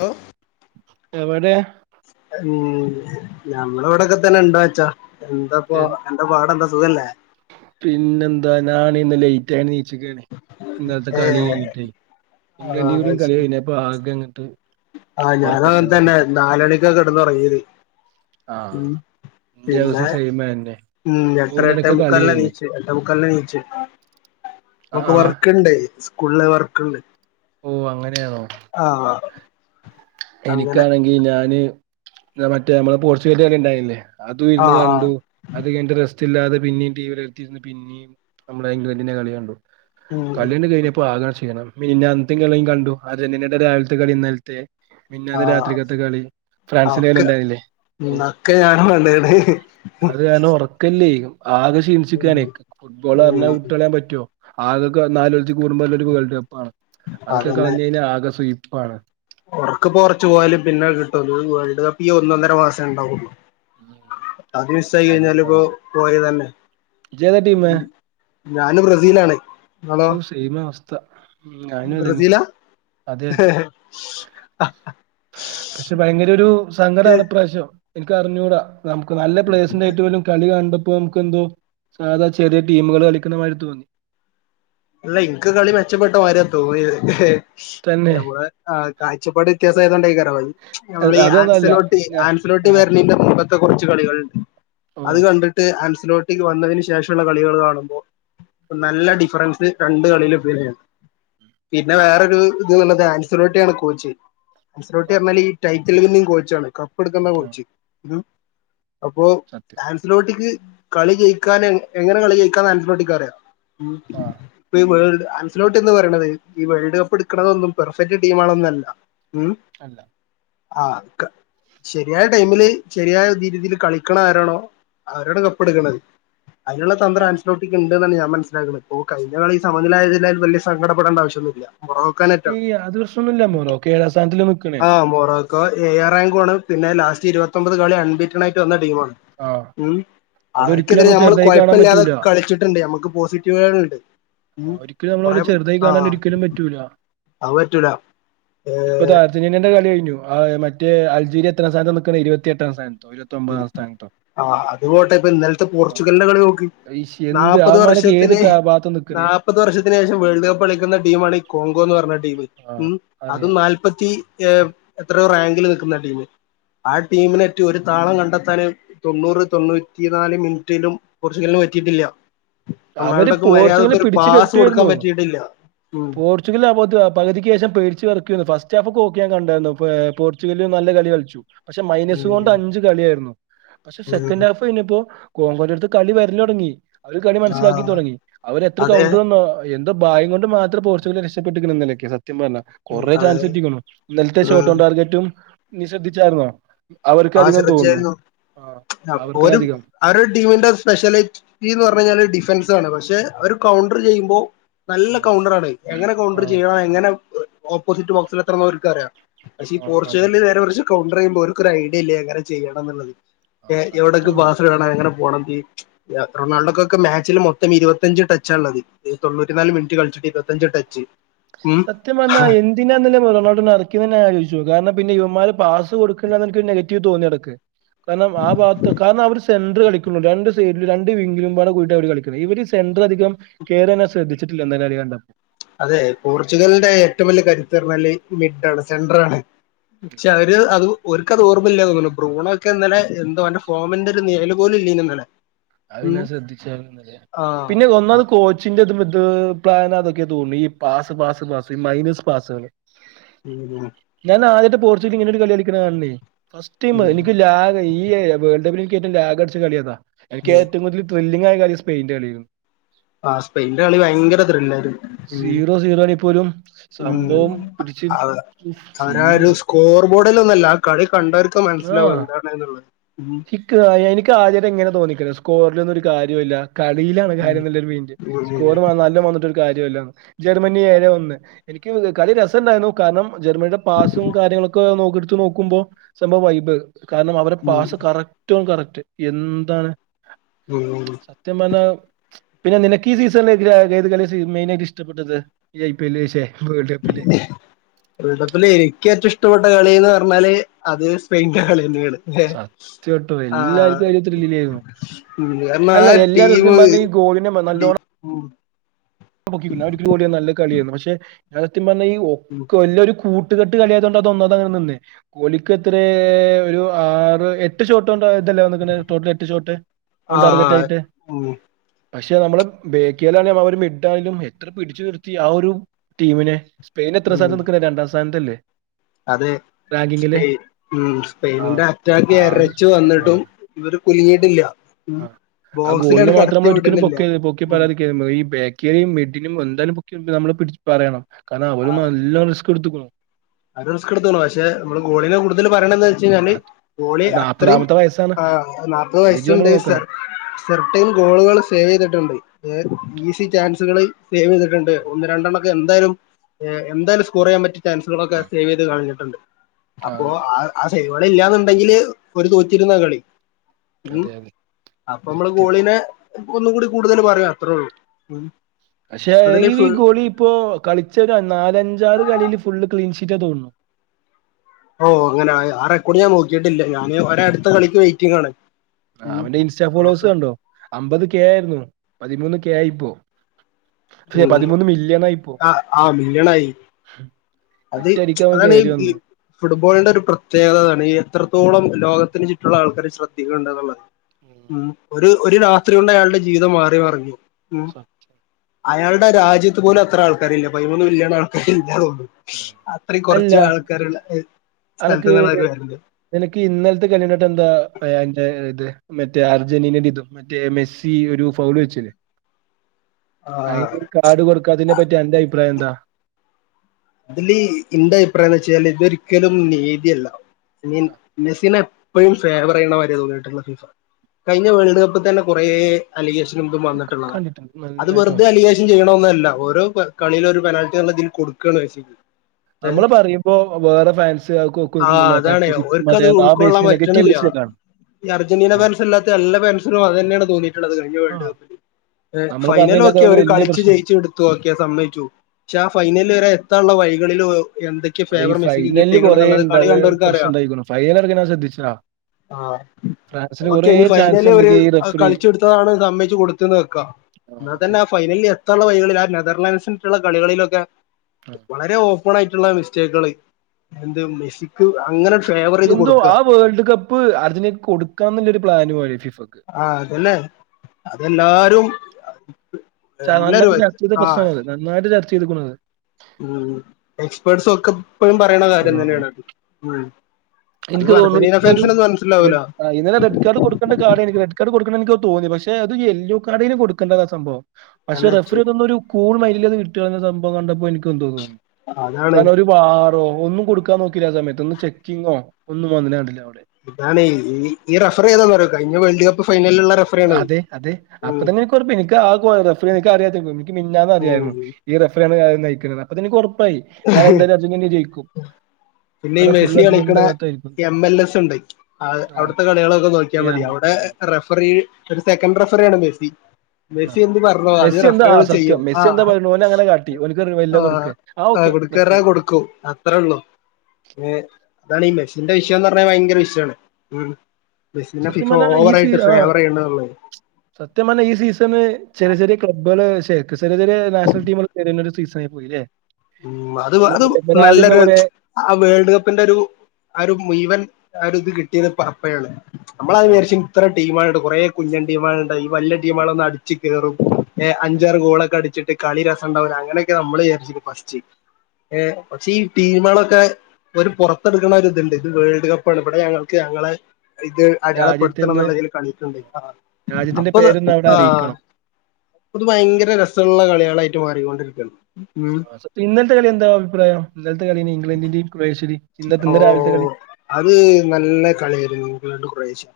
Hello എവടെ ഉം ഞമ്മള് ഇവടൊക്കെ തന്നെ ഇണ്ട് മച്ചാ എന്താപ്പോ എന്താ പാട് എന്താ സുഖല്ലേ പിന്നെ എന്താ ഞാൻ ഇന്ന് ലയ്റ്റ് ആയി നീച്ച്ക്കാണ് ഇന്നല്ത്ത കളി ഏഹ് കഴിഞ്ഞിട്ടയ് ആഹ് ഇംഗ്ലണ്ടി കൂടെയും അത് കളി ശരി കഴിഞ്ഞപ്പ ആകെ ഇങ്ങട്ട് ആഹ് ഞാനും അങ്ങൻതന്നെ നാല ണിക്ക കെടന്ന് ഒറങ്ങീത് ആഹ് പിന്നെ [unintelligible] ഉം എട്ടര കളി എട്ടേമുക്കാല്നാ കഴിഞ്ഞ് നീച്ച് എട്ടേമുക്കാല്നാ നീച്ച് ആ മക്ക് ആ വർക്ക്ണ്ടയ് സ്കൂള് വർക്ക്ണ്ട് ഓ അങ്ങനെണോ ആഹ് ആ എനിക്കാണെങ്കി ഞാന് മറ്റേ നമ്മളെ പോർച്ചുഗല് കളി ഇണ്ടായില്ലേ അതും ഇര്ന്ന് ആഹ് ആഹ് കണ്ടു അത് കയ്ഞ്ഞ്ട്ട് റെസ്റ്റ് ഇല്ലാത പിന്നിം ടി വി ടെ എട്ത്തി ഇര്ന്ന് പിന്നിം നമ്മുടെ ഇംഗ്ലണ്ടിനെ കളികണ്ടു ഉം കളിയണ്ട് കഴിഞ്ഞപ്പോ ആകെ ഷീണാണ് മിനിഞ്ഞാന്നത്തിം കളിംകണ്ടു അർജന്റിനടെ രാവില്ത്തെ കളി ഇന്നല്ത്തെ മിഞ്ഞാന്ന് ആഹ് രാത്രിക്കത്തെ കളി ഫ്രാൻസിന്റെ കളി ഒക്കെ ഇണ്ടായ്ന്നില്ലേ ഉം അഒക്കെ ഞാനും കണ്ടിക്ണ്. ക്കല്ലെയ് ആകെ ക്ഷീണിച്ച്ക്കാണേ ഫുട്ബോൾ ഉം പറഞ്ഞാൽ വിട്ടളയാൻ പറ്റൊ ആകെ ക്കെ [unintelligible] നാല് കൊല്ലത്തി കൂടുമ്പല്ലൊരു വേൾഡ് കപ്പാണ് അതൊക്കെ കളഞ്ഞഴിഞ്ഞാ ആകെ സുയിപ്പാണ്. ഒറക്ക്‌പ്പോ കൊറച്ച് പോയാലും പിന്നെ അത് കിട്ടും വേൾഡ് കപ്പ് ഈ ഒന്നൊന്നര മാസേ ഇണ്ടാവൊള്ളു. അത് മിസ്സായി കഴിഞ്ഞാല് ഇപ്പോ അതാണ് പോയതന്നെ. ഇജ്ജേതാ ടീമ്? ഞാന് ബ്രസീലാണ്. ഹോ സെയിം അവസ്ഥ ഞാനും അതന്നെ ബ്രസീലാ അതെ അതെ. [unintelligible] പക്ഷെ ഭയങ്കര ഒരു സങ്കടാണ് ഇപ്രാവശ്യം എനിക്ക് അറിഞ്ഞൂടാ നമുക്ക് നല്ല പ്ലെയേയ്സ്ണ്ടായിട്ട് പോലും കളി അൻമ്പ പ്പൊ ഇൻക്കെന്തോ സാധാ ചെറിയ ടീമുകള് കളിക്കുന്നമാരി തോന്നി. അല്ല ഇൻക്ക് കളി മെച്ചപ്പെട്ട മാരിയാ തോന്നിയത് എഹ് തന്നെ ഞമ്മളെ ആഹ് കാഴചപ്പാട് വ്യത്യാസം ആയതോണ്ടെയ്ക്കാരം അഹ് ഈ അ- നമ്മളെ ഈ അതൊന്നല്ല ആൻസിലോട്ട് ഞാ ആൻസിലോട്ട് ആ, വെര്ണീന്റെ മുമ്പെ ത്തെ കൊർച്ച് കളികള്ണ്ട് ഓ അത് കണ്ടിട്ട് ആംസിലോ ട്ടിക്ക് വന്നതിന് ശേഷള്ള കളികള് കാണുമ്പോ നല്ല ഡിഫറൻസ് പ്പ് യീ രണ്ട് കളിലും [unintelligible] പിന്നെ വേറൊരു ഇത് ത്ന്ന്ള്ളത് ആൻസലോട്ടിയാണ് കോച്ച്. ആമ്സിലോട്ടി ആ അർഞ്ഞാല് ഈ ടൈറ്റിൽ വിന്നിംഗ് കോച്ചാണ് കപ്പ് എട്ക്ക്ന്ന ആ, കോച്ച്. രു അപ്പൊ സത്യം. ആൻസിലോട്ടിക്ക് കളി ജയിക്കാന് എങ്ങനെ കളി ജയിക്കാന്ന് ഹാൻസിലോട്ടിക്ക് അറിയാം ഉം ആഹ് ഇപ്പഈ വേൾഡ് അൻസിലോട്ടി എന്താ പറീണത് ഈ വേൾഡ് കപ്പ് ഇട്ക്ക്‌ണതൊന്നും പെർഫെക്റ്റ് ടീമാെളൊന്നല്ല ഉം അല്ല ആഹ് ക്ക ശരിയായ ടൈമില് ശരിയായ രീതിയില് ഇതില് കളിക്കണ ആരാണോ അവരാണ് കപ്പ് ഇട്ക്ക്ണത് അയ്നുള്ള ആ, തന്ത്രം ആൻസിലോട്ടിക്ക് ഇണ്ട്ന്നാണ് ഞാൻ മനസിലാക്കുന്നത് ഓഹ് കഴി ഞ്ഞ കളി സമനിലായതിനാലും വല്യെ സങ്കടപ്പെടണ്ട ആവശ്യന്നുഇല്ല്യ ഈ മൊറോക്കാനെറ്റാണോ അത് പ്രശ്നമൊന്നുമില്ല മൊറോക്കെ ഏഴാം സ്ഥാനത്തിൽ നിൽക്കണേ ആഹ് മൊറോ ക്കൊ ഏഴാറാങ്കു ആണ് പിന്നെ ലാസ്റ്റ് ഇരുപത്തൊമ്പത് കളി അൺബിറ്റണയിട്ട് വന്ന ടീമാണ് ആ ഉം അവിടെ ഒരിക്കലും അവർക്കെതിരെ നമ്മൾ ഞമ്മള് ചെറുതായി കാണാൻ കൊഴപ്പില്ലാതെ പറ്റൂല കളിച്ചിട്ട്ണ്ട് ഞമ്മക്ക് പോസിറ്റീവാള്ണ്ട് ഒരിക്കും നമ്മളോല് ചെർതായി കാണാൻ ഒരിക്കലും പറ്റൂല അത് പറ്റൂല ഇപ്പ താ അ ർജൻന്റീനന്റെ കളി കെഴ്ഞ്ഞു ആത് മറ്റേ അൽജീരിയ എത്രാം സ്ഥാനത്താ നിക്ക്ണഹ് ഇരുവത്തി എട്ടാം സ്ഥാനത്തോ ഇര് വത്തി ഒമ്പതാം സ്ഥാനത്തോ ആഹ് അത് പോട്ടെ ഇപ്പ ഇന്നൽത്തെ ആ, പോർച്ചുഗൽന്റെ കളി നോക്ക് അയ്ശ് എന്ത് നാല്പ്പത് അവന്മാരൊക്കെ വർഷത്തില് ഏതിട്ടാ ആ ഭാഗത്ത് നാ നിക്കണേ ൽപ്പത് വർഷത്തിന് ശേഷം വേൾഡ് കപ്പ് കളിക്ക്ന്ന ടീമാണ് ഈ കോങ്കോന്ന് പർഞ്ഞ ടീമ് ആഹ് അതും അറിയാം നാ പ്പത്തി എ എത്രോ റാങ്കില് നിക്കുന്ന ടീമ് ആ ടീമിനേറ്റ് ഒരു താളം കണ്ടെത്താന് തൊണ്ണൂറ് തൊണ്ണൂറ്റി നാല് മിനിറ്റിലും പോർച്ചുഗൽന് പറ്റീട്ടില്ല്യ അവര് റൊണാൾഡക്ക് പോർച്ചുഗലിനെ മര്യാദ്ക്കൊരു പിടിച്ചു പാസ് കൊടുക്കാൻ പറ്റിയിട്ടില്ല ഉം പോർച്ചുഗല്ആ [unintelligible] പകുതിക്ക് ശേഷം പേടിച്ച് വേറക്കെന്നു ഫസ്റ്റ് ഹാഫൊക്കെ ഒക്കെ ഞാൻ കണ്ടാര്ന്നു ഏഹ് പോർച്ചുഗല് നല്ല കളി കൾച്ചു പക്ഷെ മൈനസ് കൊണ്ട് ഉം അഞ്ച് കളിയായിര്ന്നു പക്ഷെ സെക്കൻഡ് ഉം ഹാ ഫ് കഴിഞ്ഞപ്പോ കോങ്കോന്റെട്ത്ത് കളി വെര്ലൊട്ങ്ങി അവര് കളി റ്റ്താക്കി ആ തൊടങ്ങി അവര് എത്ര അതെ കൗണ്ട്ര് എന്നോ എന്തോ ഭാഗ്യം കൊണ്ട് മാത്രാ പോർച്ചുഗല് രക്ഷപ്പെട്ട്ക്ക്ണ് ഇന്നലൊക്കെ സത്യം പർഞ്ഞാ ഉം കൊറെ അതെ ചാൻസ് കിട്ടിക്ക്ണു ഇന്നൽത്തെ ഉം ഷോട്ടോൺ ടാർജറ്റും നീ ശ്രദ്ധിച്ചായ്ര്ന്നോ അവർക്ക് ആ അധികം തോന്നും ശ്രദ്ധിച്ചായിരുന്നു ആ അവർക്കാണ് ഒരു അധികം അവരുടെ ടീമിന്റെ സ്പെഷ്യലിറ്റി എന്ന് പറഞ്ഞ കഴിഞ്ഞാല് ഡിഫൻസണ് പക്ഷെ അവര് കൗണ്ടർ ചെയ്യുമ്പോ നല്ല ആ കൗണ്ടറാണ് എങ്ങനെ കൗണ്ടർ ചെയ്യണം എങ്ങനെ ഓപ്പോസിറ്റ് ബോക്സിൽ എത്തണം അവക്ക് അറിയാം പക്ഷെ ഈ ആ അതെ പോർച്ചുഗലിൽ ഇവരെ കുറിച്ച് കാണ്ടർ ചെയ്യുമ്പോൾ ഓര്ക്ക് ഒരു ഐഡിയ ഇല്ലേ എങ്ങനെ ചെയ്യണം എന്നുള്ളത് ആ എവിടെക്ക് സത്യം തന്നെ പാസ്സ് ഇടണം എങ്ങനെ പോണം തീ റൊണാൾഡോക്കൊക്കെ മാച്ചിൽ മൊത്തം ഇരുപത്തഞ്ച് ടച്ചാ ഉള്ളത് ഈ തൊണ്ണൂറ്റി നാല് മിനിറ്റ് കളിച്ചിട്ട് ഇരുപത്തഞ്ച് ടച്ച് ഉം സത്യം പർഞ്ഞാ എന്ത് പിന്നെ എന്തിനാ റൊണ്ടാൾഡോനെ എറക്കിയേന്ന് തന്നെ ആലോയ്ച്ചു നോക്ക് കാരണം പിന്നെ ഇവമ്മാര് പാസ് കൊടുക്കണ്ട എനിക്ക് ഒരു നെഗറ്റീവ് തോന്നി എനിക്ക് കാരണം ആ ഭാഗത്ത് കാരണം അവര് സെൻററ് കളിക്കൂള്ളു രണ്ട് സെഡ്ല് രണ്ട് വിങ്ങിലും പാടെ കൂടിയിട്ട് അവര് കളിക്കും ഇവര് സെൻറർ അധികം കയറനെ ശ്രദ്ധിച്ചിട്ടില്ല എന്തായാലും അറിയ കണ്ടപ്പോ അതെ പോർച്ചുഗലിന്റെ ഏറ്റവും വലിയ കരുത്ത്ന്ന് പറഞ്ഞാല് മിഡ് ആണ് സെൻറർ ആണ് പക്ഷെ അവര് അതും ഓൽക്കത് ഓർമ്മില്ല തോന്നുന്നു ബ്രൂണ ഒക്കെ ഇന്നലെ എന്തോന്റെ ഫോമിന്റെ ഒരു നിഴല് പോലും ഇല്ലേനി ഇന്നലെ അത് ഉം ഞാൻ ശ്രദ്ധിച്ചാര്ന്നു ഇന്നലെ ആഹ് പിന്നെ ഒന്നാമത് അതെ കോ കോച്ചിന്റെ ഇത് പ്ളാനാന്നൊക്കെ തോന്നി ഈ pass pass pass minus pass ഉം ഞാൻ ആദ്യായിട്ടാ പോർച്ചുഗൽ ഇങ്ങനെ ഒരു കളി കളിക്കണ കാണേ ഫസ്റ്റ് ടൈ ഉം എനിക്ക് ലാേ ഏറ്റവും ലാഗ് അടിച്ച കളി അതാ എനിക്ക് ഉം ഏറ്റവും കൂടുതല് ത്രില്ലിംങ് ആ കളി സ്പെയിൻന്റെ കളിയായിരുന്നു ആഹ് സ്പെയിനിന്റെ കളി ഭയങ്കര ത്രില്ലായിരുന്നു ഉം സീറോ സീറോ ആണെങ്കിൽ പോലും ഉം സംഭവം പിടിച്ച് അതെ അവരാ സീന് ഒരു കളി സ്കോർ ബോർഡിലൊന്നും അല്ല ആ കളി കണ്ടവർക്ക് മനസ്സിലാവും ആ എന്താണ് ന്ന്ള്ളത് എനിക്ക് ആദ്യായിട്ട് ഇങ്ങനെ തോന്നിക്ക്ണ സ്കോറിലൊന്നും ഒരു കാര്യം ഇല്ല കളിയിലാണ് ഉം കാര്യം ന്ന്ള്ള ഒരു മെയിന്റ് സ്കോർ ഉം നല്ല വന്നിട്ട് കാര്യം ഇല്ല ജർമ്മനി ഏഴേ ഒന്ന് എനിക്ക് കളി രസം ഉണ്ടായിരുന്നു കാരണം ജർമ്മനിയുടെ പാസും കാര്യങ്ങളൊ ഒക്കെ എടുത്ത് നോക്കുമ്പോ സംഭവം വൈബ് കാരണം അവര ഉം പാസ് കറക്റ്റോ കറക്റ്റ് എന്താണ് [unintelligible] സത്യം പറഞ്ഞാ പിന്നെ നിനക്ക് ഈ സീസണില് ഏത് കളിയാ മെയിനായിട്ട് ഇഷ്ടപ്പെട്ടത് ഈ ഐ പി എല് ശേ വേൾഡ് കപ്പില് വേൾഡ് കപ്പില് എനിക്ക് ഏറ്റവും ഇഷ്ടപ്പെട്ട കളിന്ന് പറഞ്ഞാല് അത് സ്പെയിൻന്റെ കളിയന്നെയാണ് സത്യം കേട്ടോ ആഹ് എല്ലാവർക്കും അതിൽ ത്രില്ലിലായിരുന്നു ഉം കാരണം ആ അല്ല എല്ലാവരും ടീമ് സത്യം പറഞ്ഞ ഈ ഗോളിനെ നല്ലോണം ഉം [unintelligible] നല്ല കളിയാണ് പക്ഷെ സത്യം പറഞ്ഞ ഈ ഒക്കെ ഓലൊരു കൂട്ട കൂട്ട്കെട്ട് കളിയാത് കൊണ്ട് അതൊന്നാമത് അങ്ങനെ നിന്നെ ഓലിക്ക് എത്രേ ഒരു ആറ് എട്ട് ഷോട്ടോണ്ട് ഇതല്ലേ വന്ന്ക്ക്ണ ടോട്ടൽ എട്ട് ഷോട്ട് ഓൺ ടാർഗറ്റ് ആഹ് ആയിട്ട് ഉം പക്ഷെ നമ്മള് ബേക്കിയലാണ ഒരു മിഡ് എന്തായാലും എത്ര പിടിച്ചു നിറുത്തി ആ ഒരു ടീമിനെ സ്പെയിൻ എത്രാ ഉം സ്ഥാനത്താ നിക്കുന്നേ രണ്ടാം സ്ഥാനത്തല്ലേ അതെ റാങ്കിങ്ങില് സ്പെയി ഉം ആ സ്പെയിനിന്റെ അറ്റാക്ക് ആ ഒരു എരച്ചു ആ വന്നിട്ടും ഇവര് ആ കുലിങ്ങീട്ടില്ല ഉം ആ ഗോളിനെ ബോസിലങ്ങട് മാത്രം കടത്തി നമ്മൾ ഒരിക്കലും വിടണില്ല പൊക്കി പൊക്കി ഈ ബാക്കേറിയയും മിഡിനും എന്താലും പൊക്കി കൊണ്ട് വരാൻ നമ്മള് പിടി പറയണം കാരണം അവര് ആഹ് നല്ലോണം റിസ്ക് എടുത്ത്ക്ക്ണു അവര് റിസ്ക് എടുത്ത്ണ് പക്ഷേ നമ്മള് ഗോളിനെ കൂടുതല് പറയണം ന്ന് ച്ച് കഴിഞ്ഞാല് ഗോളി അത്രയും നാപ്പതാമത്തെ വയസ്സാണ് ആഹ് നാപ്പത് ഏജ് നമ്മൾ വയസ്സ്ണ്ട് സർ നോക്കണം സെർട്ടയിം ഗോളുകൾ സേവ് ചെയ്തിട്ടുണ്ട് ഏഹ് ഈസി ചാൻസുകളിൽ സേവ് ചെയ്തിട്ടുണ്ട് ഒന്ന് രണ്ടെണ്ണം ഒക്കെ എന്തായാലും എന്തായാലും സ്കോർ ചെയ്യാൻ പറ്റിയ ചാൻസ് ഇവിടൊക്കെ സേവ് ചെയ്ത് കാണിച്ചിട്ടുണ്ട് അപ്പോ അതെ ആഹ്. അത് ശരി അവള് ഇല്ലാന്നുണ്ടെങ്കില് ഓര് തോറ്റിരുന്ന കളി. ഉം അതെ അതെ അപ്പൊ മ്മള് സത്യം ഗോളീനെ ഒന്നും കൂടി കൂടുതൽ പറയും അത്രേ ഉള്ളൂ. പക്ഷെ അതില് ഈ ഫുൾ ഗോളി ഇപ്പോ കളിച്ച ഒരു നാലഞ്ചാറ് കളീൽ ഫുള്ള് ക്ലീൻഷീറ്റ് തോന്നുന്നു. ഓഹ് അങ്ങനെ ആഹ് റെക്കോട് ഞാൻ നോക്കിയിട്ടില്ല. ഞാന് ഓരടുത്ത കളിക്ക് വെയിറ്റിംങ്ങാണ്. ആ അവന്റെ ഇൻസ്റ്റാ ഫോളോവേർസ് കണ്ടോ അമ്പത് കെ ആയിരുന്നു. പതിമൂന്ന് കെ ആയിപ്പോ. ശേ ഉം പതിമൂന്ന് മില്യൺ ആയിപ്പോ. ആ ആ മില്യണായി അത് ഒറ്റയടിക്ക് അവൻ അതാണ് കയറി ഈ ഈ വന്ന് ഫുട്ബോളിന്റെ ഒരു പ്രത്യേകതതാണ് എത്രത്തോളം ലോകത്തിന് ചുറ്റുള്ള ആൾക്കാര് ശ്രദ്ധിക്കണ്ട് എന്നുള്ളത്. ഉം ഒരു ഒരു രാത്രി കൊണ്ട് അയാളുടെ ജീവിതം മാറി മറിഞ്ഞു. ഉം അയാളുടെ രാജ്യത്ത് പോലും അത്ര ആൾക്കാര് ഇല്ല പതിമൂന്ന് മില്യൺ ആൾക്കാർ ഇല്ലാതോന്നുന്നു. അത്രീം അല്ല കൊറച്ച് ആൾക്കാരുള്ള അനക്ക് സ്ഥലത്തുന്നാണ് അവര് വര്ന്ന്. നിനക്ക് ഇന്നലത്തെ കളി കണ്ടിട്ട് എന്താ എന്താ അൻ്റെ ഇത് മറ്റേ അർജന്റീനന്റെ ഇതും. മറ്റേ മെസ്സി ഒരു ഫൗള് വെച്ചില്ലേ. ആഹ് അതിന്റെ കാഡ് കൊടുക്കാതിനെ പറ്റി എന്റെ അഭിപ്രായം എന്താ? അതില് എന്റെ അഭിപ്രായം എന്ന് വെച്ചാല് ഇതൊരിക്കലും നീതിയല്ല. ആ മെസിനെ എപ്പോഴും ഫേവറെയ്യണ മാതി രിയാണ്കഴിഞ്ഞ വേൾഡ് കപ്പിൽ തന്നെ കൊറേ അലിഗേഷൻ നമുക്ക് ക- വന്നിട്ടുള്ളതാ. കണ്ടിട്ടുണ്ട്. അത് നന്നായിട്ട് വെറുതെ വന്നു. അലിഗേഷൻ ചെയ്യണ ഒന്ന്ല്ല ഓരോ കളീൽ ഒരു പെനാൽറ്റി ന്ന് പറഞ്ഞ് ഇതിൽ കൊടുക്കണ്. നമ്മള് പറയുമ്പോ വേറെ ഫാൻസ് നോകു ആഹ് അതാണ് ഓര്ക്കത് കറ്റി ഉൾക്കൊള്ളാൻ ബേസിൽ നെഗറ്റീവ് പറ്റണില്ല ബേസില കാണ് ണ്. അർജന്റീന ഫെൻസല്ലാത്ത എല്ല ഫാൻസിനും അതന്നെയാണ് തോന്നിയിട്ടുള്ളത്. കഴിഞ്ഞ വേൾഡ് ആഹ്. കപ്പില്. നമ്മള് പറഞ്ഞേന്റെ അത് ഫൈനലോക്കെ ഒരു അവര് വല്യ കളിച്ചു പ്രശ്നായി. ജയിച്ചടു ച്ചെടുത്തു ഓക്കെ സമ്മയിച്ചു. പക്ഷെ ആ ഫൈനല് വരെ എത്താനുള്ള വഴികളിൽ എന്തൊ ഈ ഫൈനല് കൊറെേ ഉണ്ടാ പ്രശ്നം കുറച്ചുണ്ടായി. ഫൈനൽ അടക്കം ശ്രദ്ധിച്ച ആഹ് ഓക്കെ ഇനി ചാൻസ് ഫൈനലി അവര് എന്തൊക്കെ ഈ റഫറി കളിച്ചുടുത്തതാണ് ന്ന് സമ്മയിച്ച് കൊടുത്ത്ന്ന് വെക്കാ. ആഹ് എന്നാ അതെ തന്നെ ഫൈനലിൽ എത്താനുള്ള വഴികളിൽ ആ നെതർലാൻസിനുള്ള കളികളിലൊക്കെ ആഹ്. വളരെ ഓപ്പൺ ആയിട്ടുള്ള മിസ്റ്റേക്കുകള്. എന്ത് മെസ്സിക്ക് അങ്ങനെ ഫേവർ ചെയ്ത് എന്തോ കൊടുക്കുക ആ വേൾഡ് കപ്പ് അർജന്റീനക്ക് കൊടുക്കാ എന്നുള്ളൊരു പ്ലാനു മയിരി ആഹ് ഫിഫക്ക്. ആഹ് അതല്ലേ അതെല്ലാരും. എല്ലാരും നന്നായിട്ട് ചർച്ച ചെയ്ത ആ പ്രശ്നമല്ലാ അത് നന്നായിട്ട് ചർച്ച ചെയ്ത്ക്കണു. ഉം എക്സ്പേർട്സ് ഒക്കെ ഇപ്പോഴും പറയണകാര്യം ആഹ്. തന്നെയാണത്. ഉം. അത് അർജന്റീന ഫാൻസ്ന്നൊന്നും മനസ്സിലാവൂല. ആ ഇന്നെലെ റെഡ് കാർഡകൊടുക്കണ്ട കാർഡാണ് എനി റെഡ് കാർഡ് കൊടുക്കണ്ടഎനിക്ക് തോന്നി പക്ഷേ അത് യെല്ലോ കാർഡിങ്ങി കൊടുക്കേണ്ടതാ സംഭവം. പക്ഷെ എന്നച്ച് റഫറിന്നൊഒരു കൂൾ മെയ്ന്റല് വിട്ടുകളയുന്ന സംഭവ കണ്ടപ്പോൾ എനിക്ക് എന്തോ തോന്നി. അ അതാണ്. ആടോ ഒന്നും കൊടുക്കാൻ നോക്കില്ല ആ സമയത്ത് ഒന്ന് ചെക്കിങ്ങോ ഒന്നും വന്നില കണ്ടില്ല അവിടെ. അതാണ് ഈ റഫറി ഏതാന്നറിയോ കഴിഞ്ഞ വേൾഡ് കപ്പ് ഫൈനലുള്ള റെഫർ അതെ അതെ അപ്പൊ തന്നെ എനിക്ക്റപ്പ എനിക്ക് ആറഫ എനിക്ക അറിയാ എനിക്ക് മി ഞ്ഞന്ന് അറിയായിരുന്നു. ഉം ഈ റഫറയാണ് നയിക്കുന്നത് അപ്പതെന്നെ എനിക് ഒറപ്പായി നാെ എന്തായാലും അഅര്ജന്റീന ജയിക്കും. പിന്നെ ഈ കാരണം ഫുൾ മെസ്സി കളിക്കണ അർജന്റീനയുടെ ഭാഗത്തായിരിക്കും. എം എൽ എസ് ഉണ്ട് ആഹ് അവിടുത്തെ കളികളൊക്കെ നോക്കിയാൽ മതി. യാമി അവിടെ ഉം റഫറി ഒരു സെക്കൻഡ് റഫറിയാണ് മെസ്സി. ആഹ്. മെസ്സി എന്തുപറഞ്ഞോ അത് മെസ്സി എന്താ ആ റഫറുകൾ സത്യം ചെയ്യും ആ മെസ്സി എന്താ പറയുന്നത് ഓനെ അങ്ങനെ കാട്ടി ഓനക്ക് വലിയ ആ. കൊടുക്കുക ആ ഓക്കെ റെഫറി കൊടുക്കാപറഞ്ഞകൊടുക്കും. അത്രേ ഉള്ളൂ. ഏ അതാണ് ഈ മെസിന്റെ വിഷയംന്ന് പറഞ്ഞാൽ ഭയങ്കര വിഷയമാണ്. ഉം മെസ്സിനെ ഫിഫ ഓവർ ആയിട്ട് ഫേവർചെയ്യണുള്ളൂ. സത്യപറഞ്ഞ ഈ സീസന് ചെറിയ ചെറിയ ക്ലബ്കൾ ശേ ചെറിയ ചെറിയ നാഷണൽ ടീഒരു കേറിന്നര് സീസണായി പോയില്ലേ. ഉം അത് നമ്മൾ അത് വരാതിരുന്ന നല്ലൊരു. കുറെ ആഹ് വേൾഡ് കപ്പിന്റെ ഒരു ആഹ് ഒരു മുഴുവൻ ആരു ഇത് കിട്ടിയത് പ അപ്പയാണ്. നമ്മളാദ്യം ആ, വിചാരിച്ചു ഇത്ര ടീമായോണ്ട് കുറേ കുഞ്ഞൻ ടീമാളുണ്ട് ഈ വലിയ ആ, ടീമാളോന്ന് അടിച്ചു കേറും. എഹ് അതെ അഞ്ചാറ് ഗോളൊക്കെ അടിച്ചിട്ട്കളി രസംണ്ടാവൂല അങ്ങനെയൊക്കേ നമ്മൾവിജാര്ച്ചീഞെ പ ച്ചു ഏഹ് പക്ഷേ ഈ ടീമളൊക്കെ. ഒരു പുറത്തെടുക്കണര്തുണ്ട് ഇത് വേൾഡ് കപ്പാണ് ഇവടെ ഞങ്ങൾക്ക് ഞങ്ങളെ ഇത് രാജ്യത്ത് അടയാളെപടുത്തണം നിന്ന് ന്നുള്ള രീതിയിൽ കളിക്ക്ണ്ട് ആഹ് രാജ്യത്തിന്റെ അപ്പൊ പേരൊന്ന് അവിടെ ആഹ് അറിയിക്കണം പ്പോ ഇത് ഭയങ്കര രസള്ള കളികളായിട്ട് മാറികൊണ്ടിരിക്കയാണ്. പീന്നൽത്തെ കളി എന്താ അഭിപ്രായ ഇന്നലെത്തെ കളി ഇംഗ്ലണ്ടിന്റെയും ക്രോഷിന്റെയും ഓ ശരിന്ന രാവിലത്തെ കളി. അത് നല്ല കളിയായിരുന്നു ഇംഗ്ലണ്ടും ക്രോവേഷയും.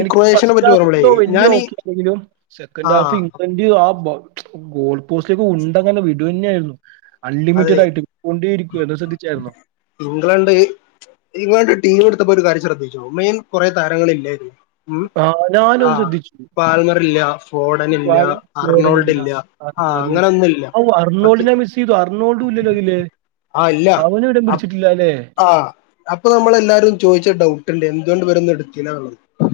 എനിക്ക് ഫസ്റ്റ് ഹാഫ് ന്തോ വല്യ ഓക്കിഅല്ലങ്കിലും സെക്കൻഡ് ഹാഫ് ആഹ് ഇംഗ്ലണ്ട് ന്റ് ആബ ഗോൾ പോസ്റ്റിലേക്ക് ഉണ്ടങ്ങനെ വിടന്നേയിരുന്നു. അതെ അൺലിമിറ്റഡ് ആയിട്ട് കൊണ്ടേഇരികായിരുന്നു അഹ് ശ്രദ്ധിച്ചായിരുന്നോ. ഇംഗ്ലണ്ട്, ഇംഗ്ലണ്ട് ടീം എടുത്തപ്പോ ഒരു കാര്യം ശ്രദ്ധിച്ചോ മെയിൻ കുറെേ താരങ്ങളില്ലായിരുന്നു. ഉം ആ ഞാനത് ആഹ് ശ്രദ്ധിച്ചു പാൽമറില്ല ഫോഡനില്ല വാല- ജോർഡനില്ല അർണോൾഡില്ല, ആഹ് അങ്ങനെന്നുല്ല പ ക്കിതു അർണോൾടു ഇല്ല്യല്ലോതിൽ. ആഹ് ഇല്ല അഹ് ആഹ് അപ്പൊ നമ്മളെല്ലാരും ചോദിച്ചട്ടോ എന്തുകൊണ്ട് ഇവരുന്നടുത്തില്ല.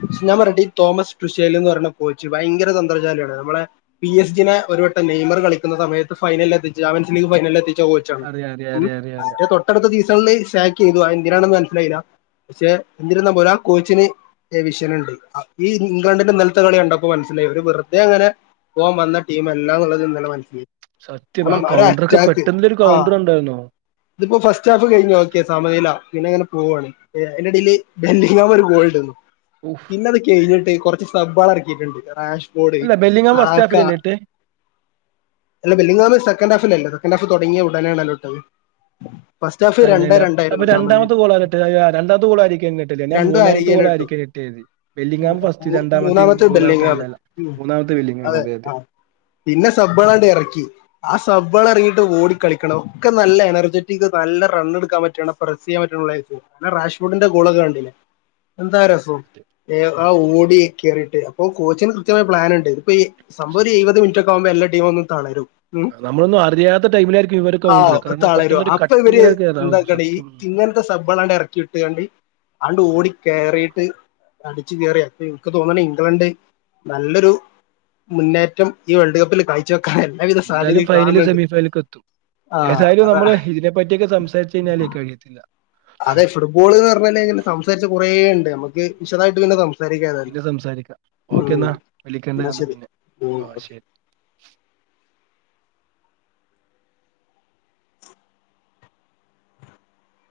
പക്ഷെ ഞാൻ പറയട്ടെ തോമസ്ടുഷേൽ എന്ന് പറഞ്ഞഈ കൊച്ച് ഭയങ്കര തന്ത്രഞാലിയാണ് നമ്മളെ പി എസ് ജിനെ ഒരുട്ടംനെയ്മർ കളിക്കുന്ന സമയത്ത് ഫൈനൽ എത്തിച്ച ചമ്പിൻസ് ലീഗ് ഫൈനൽ എത്തിച്ച കോ അറിയാം അറിയാം ചാണ് അറിയാം അറിയാം അറിയാം തൊട്ടടുത്തസീസണില് സാക്ക്യ്തു എന്തിനാണെന്ന് മനസ്സിലായില്ല. പക്ഷെ എന്തിരുന്നാ പോരാ കോച്ചിന്, എവിഷ്യനുണ്ട് ഈ ഇംഗ്ലണ്ടിന്റെ ഇന്നൽത്തെ കളി കണ്ടപ്പോ മനസ്സിലായി ഒരു വെറുതെ അങ്ങനെ, പോവാന് വന്ന ടീമല്ലാ ന്നുള്ളത് ഇന്നലെ മനസ്സിലായി. സത്യം കാരണം ആഹ് ഒരു കൗണ്ടറൊക്കെ അറ്റാക്ക് പെട്ടെന്ന് ഒരു ആഹ് കൗണ്ടറുണ്ടായിരുന്നോ. ഇതിപ്പോ ഫസ്റ്റ് ഹാഫ് കഴിഞ്ഓക്കെ സമനില പിന്നെങ്ങനെ പോവാണ്. അയിന്റെടയില് ബെല്ലിഗ്ഹാം ഒരു ഗോളുടുന്നു. ഓഫ്! പിന്നത് കഴിഞ്ഞിട്ട് കുറച്ച് സബ്ഇറക്കിയിട്ടുണ്ട് റാഷ്ഫോഡ് അല്ല ബെല്ലിങ്ങാം ഫസ്റ്റ് സാക്ക ഹാഫിലല്ലേ ഇട്ടെ അല്ല ബെല്ലിഹാം സെക്കൻ്ഹാഫല്ലേ സെക്കൻഡ് ഹാഫ് തുടങ്ങിയടാനാണല്ലോട്ടത്. തന്നെയല്ല അപ്പൊ രണ്ടാമത്തെ ഗോളാരാട്ടത് രണ്ടാമത്തെ ഗോളാരിക്കെന്നെട്ടത് എന്നാ രണ്ടും മൂന്നാമത്തെ അരികേന ഇട്ടു ഗോളാരിക്കേ കിട്ടിയത് വെല്ലിങ്ങാം ഫസ്റ്റ് രണ്ടാമത്തിം മൂന്നാമത്തെ ബെല്ലിങ്ങാം അല്ലല്ല ഉം മൂന്നാമത്തെ വെല്ലിങ്ങം അതെ അത് പിന്നെ സബ്ബാളെണ്ട് എറക്കി ആ സബ്ബാളറങ്ങി ട്ട് ഓടിക്കളിക്കണം ഒക്കെ നല്ല എനർജെറ്റിക് നല്ല റണ്ണ്ട്ക്കാൻ പറ്റിയാണ് ഫ്രസ്സെയ്യാൻ പറ്റൊള്ളയ്ക്ക്‌ അഹ് റാഷ്ഫുഡിന്റെ ഗോളൊക്കെ കണ്ടില്ലേ എന്താ രസം പ്പം അതെ. എഹ് ആഹ് ഉം ഓടി കയറിയിട്ട് അപ്പൊ കോച്ചിന് കൃത്യമായ പ്ലാൻണ്ട് ഇപ്പൊ സംഭവം ഒരെഴ് സത്യം വത് മിൻറ്റൊക്കാകുമ്പോ എല്ലാ ടീമൊന്ന് തളരും ആ, നമ്മളൊന്നും അറിയാത്ത ടൈമിലായിരിക്കും ഇവര് ആഹ് കൗണ്ടർ ഒക്കെ കാരണം തളരും പെട്ടെന്നൊരു അപ്പവര് കട്ടിങ്ങിലേക്ക് കേറാവും എന്താക്കാണ്ട് ഈ സത്യം ഇങ്ങൻത്തെ സബ്ബാളണ്ടർക്കിട്ട്കാണ്ട് ഉം ആണ്ടോടി കേറീട്ട് അടിച്ചുകേറി അപ്പൊ എൻക്ക് തോന്നണെ ഇംഗ്ലണ്ട് നല്ലൊരു മുന്നേറ്റം ഈ വേൾഡ് കപ്പില് കാഴ്ചവെക്കാനല്ലേ എന്തായാലും ഫൈനല് സെമിഫൈനലേക്കെത്തും ആ ഏതായാലും അതാ നമ്മള് ഇതിനെപ്പറ്റിയൊക്കെ സംസാരിച്ചുകഴിഞ്ഞാല് കഴിയത്തില്ല അതെ ഫുട്ബോളൂന്നു പറഞ്ഞാലിങ്ങനെ സംസാരിച്ചു കൊറേയുണ്ട് നമ്മക്ക് ഉം. വിശദായിട്ട് പിന്നെ സംസാ സാരിക്കേതായാലും പിന്നെ സംസാരിക്കാം ഓക്കെ ഉം എന്നാ വിളിക്കണ്ട എന്നാ ശെരി പിന്നെ ഉം ഓ ഓക്കേ ശരി